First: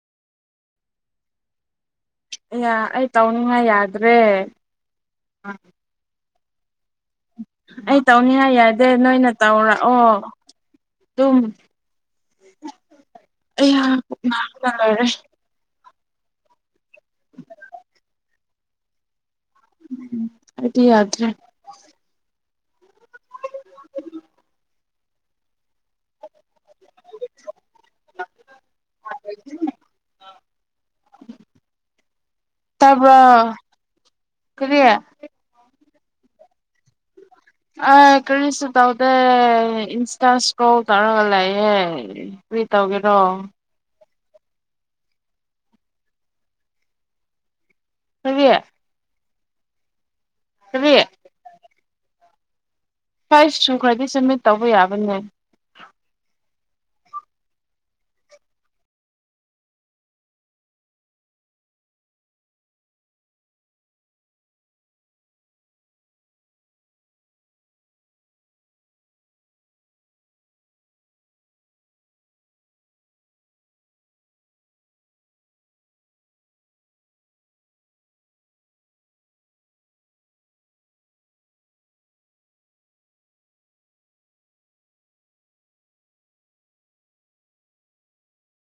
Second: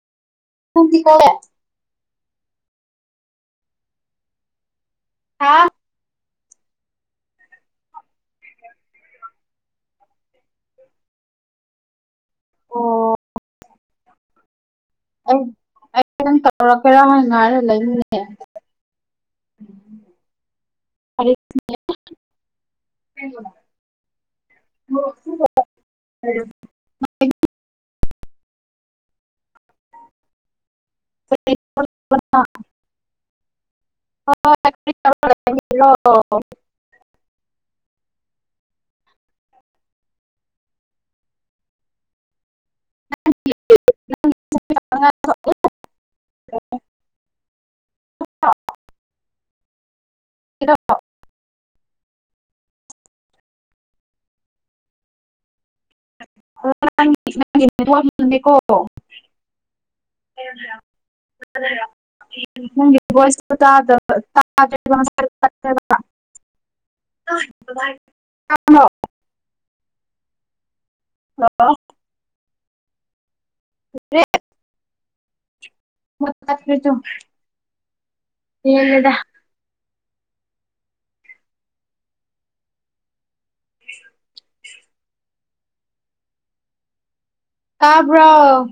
ꯇꯨꯡꯗꯤ [unintelligible] ꯑꯩꯌꯥ ꯑꯩ ꯇꯧꯅꯤꯡꯉꯥꯏ ꯌꯥꯗ꯭ꯔꯦ ꯑ ꯍꯥ ꯑꯣ ꯑꯩ ꯇꯧꯅꯤꯉꯥꯏ ꯌꯥꯗꯦ ꯅꯣꯏꯅ ꯇꯧꯔꯛꯑꯣ ꯑꯗꯨꯝ ꯑꯣ ꯑꯩꯍ ꯄꯨꯛ ꯅꯕꯅꯥ ꯂꯣꯏꯔꯦ ꯑꯩ ꯑꯩ ꯇꯧꯔꯛꯀꯦꯔꯥ ꯍꯥꯏ ꯉꯥꯏꯔꯦ ꯂꯩꯕꯅꯤꯅꯦ ꯑꯩꯗꯤ ꯌꯥꯗ꯭ꯔꯦ [unintelligible] [unintelligible] [unintelligible] [unintelligible] ꯇꯥꯕ꯭ꯔꯣ ꯑꯣ ꯀꯔꯤ [unintelligible] [unintelligible] ꯑ ꯀꯔꯤꯁꯨ ꯇꯧꯗꯦ ꯏꯟꯁꯇꯥ ꯏꯁꯀ꯭ꯔꯣꯜ ꯇꯧꯔꯒ ꯂꯩꯥꯌꯦ ꯀꯔꯤ ꯇꯧꯒꯦꯔꯣ [unintelligible] ꯀꯔꯤ ꯀꯔꯤ ꯁ꯭ꯋꯥꯥꯏ ꯁꯨ ꯈꯔꯗꯤ ꯁꯃꯤꯠ ꯇꯧꯕ ꯌꯥꯕꯅꯦ [unintelligible] [unintelligible] ꯅꯦꯀꯣ ꯍ [unintelligible] ꯅꯪꯒꯤ ꯕꯣꯏꯁꯇꯣ ꯇꯥꯗꯕꯥ ꯇꯥꯗꯦꯕꯥ ꯉꯥꯁꯥꯏ ꯇꯥꯠꯂꯦꯕꯥ ꯑꯥꯏ [unintelligible] ꯑꯥ ꯍꯣ [unintelligible] [unintelligible] ꯍꯂꯣ [unintelligible] [unintelligible] [unintelligible] ꯄꯦꯂꯦꯗꯥ ꯇꯥꯕ꯭ꯔꯣ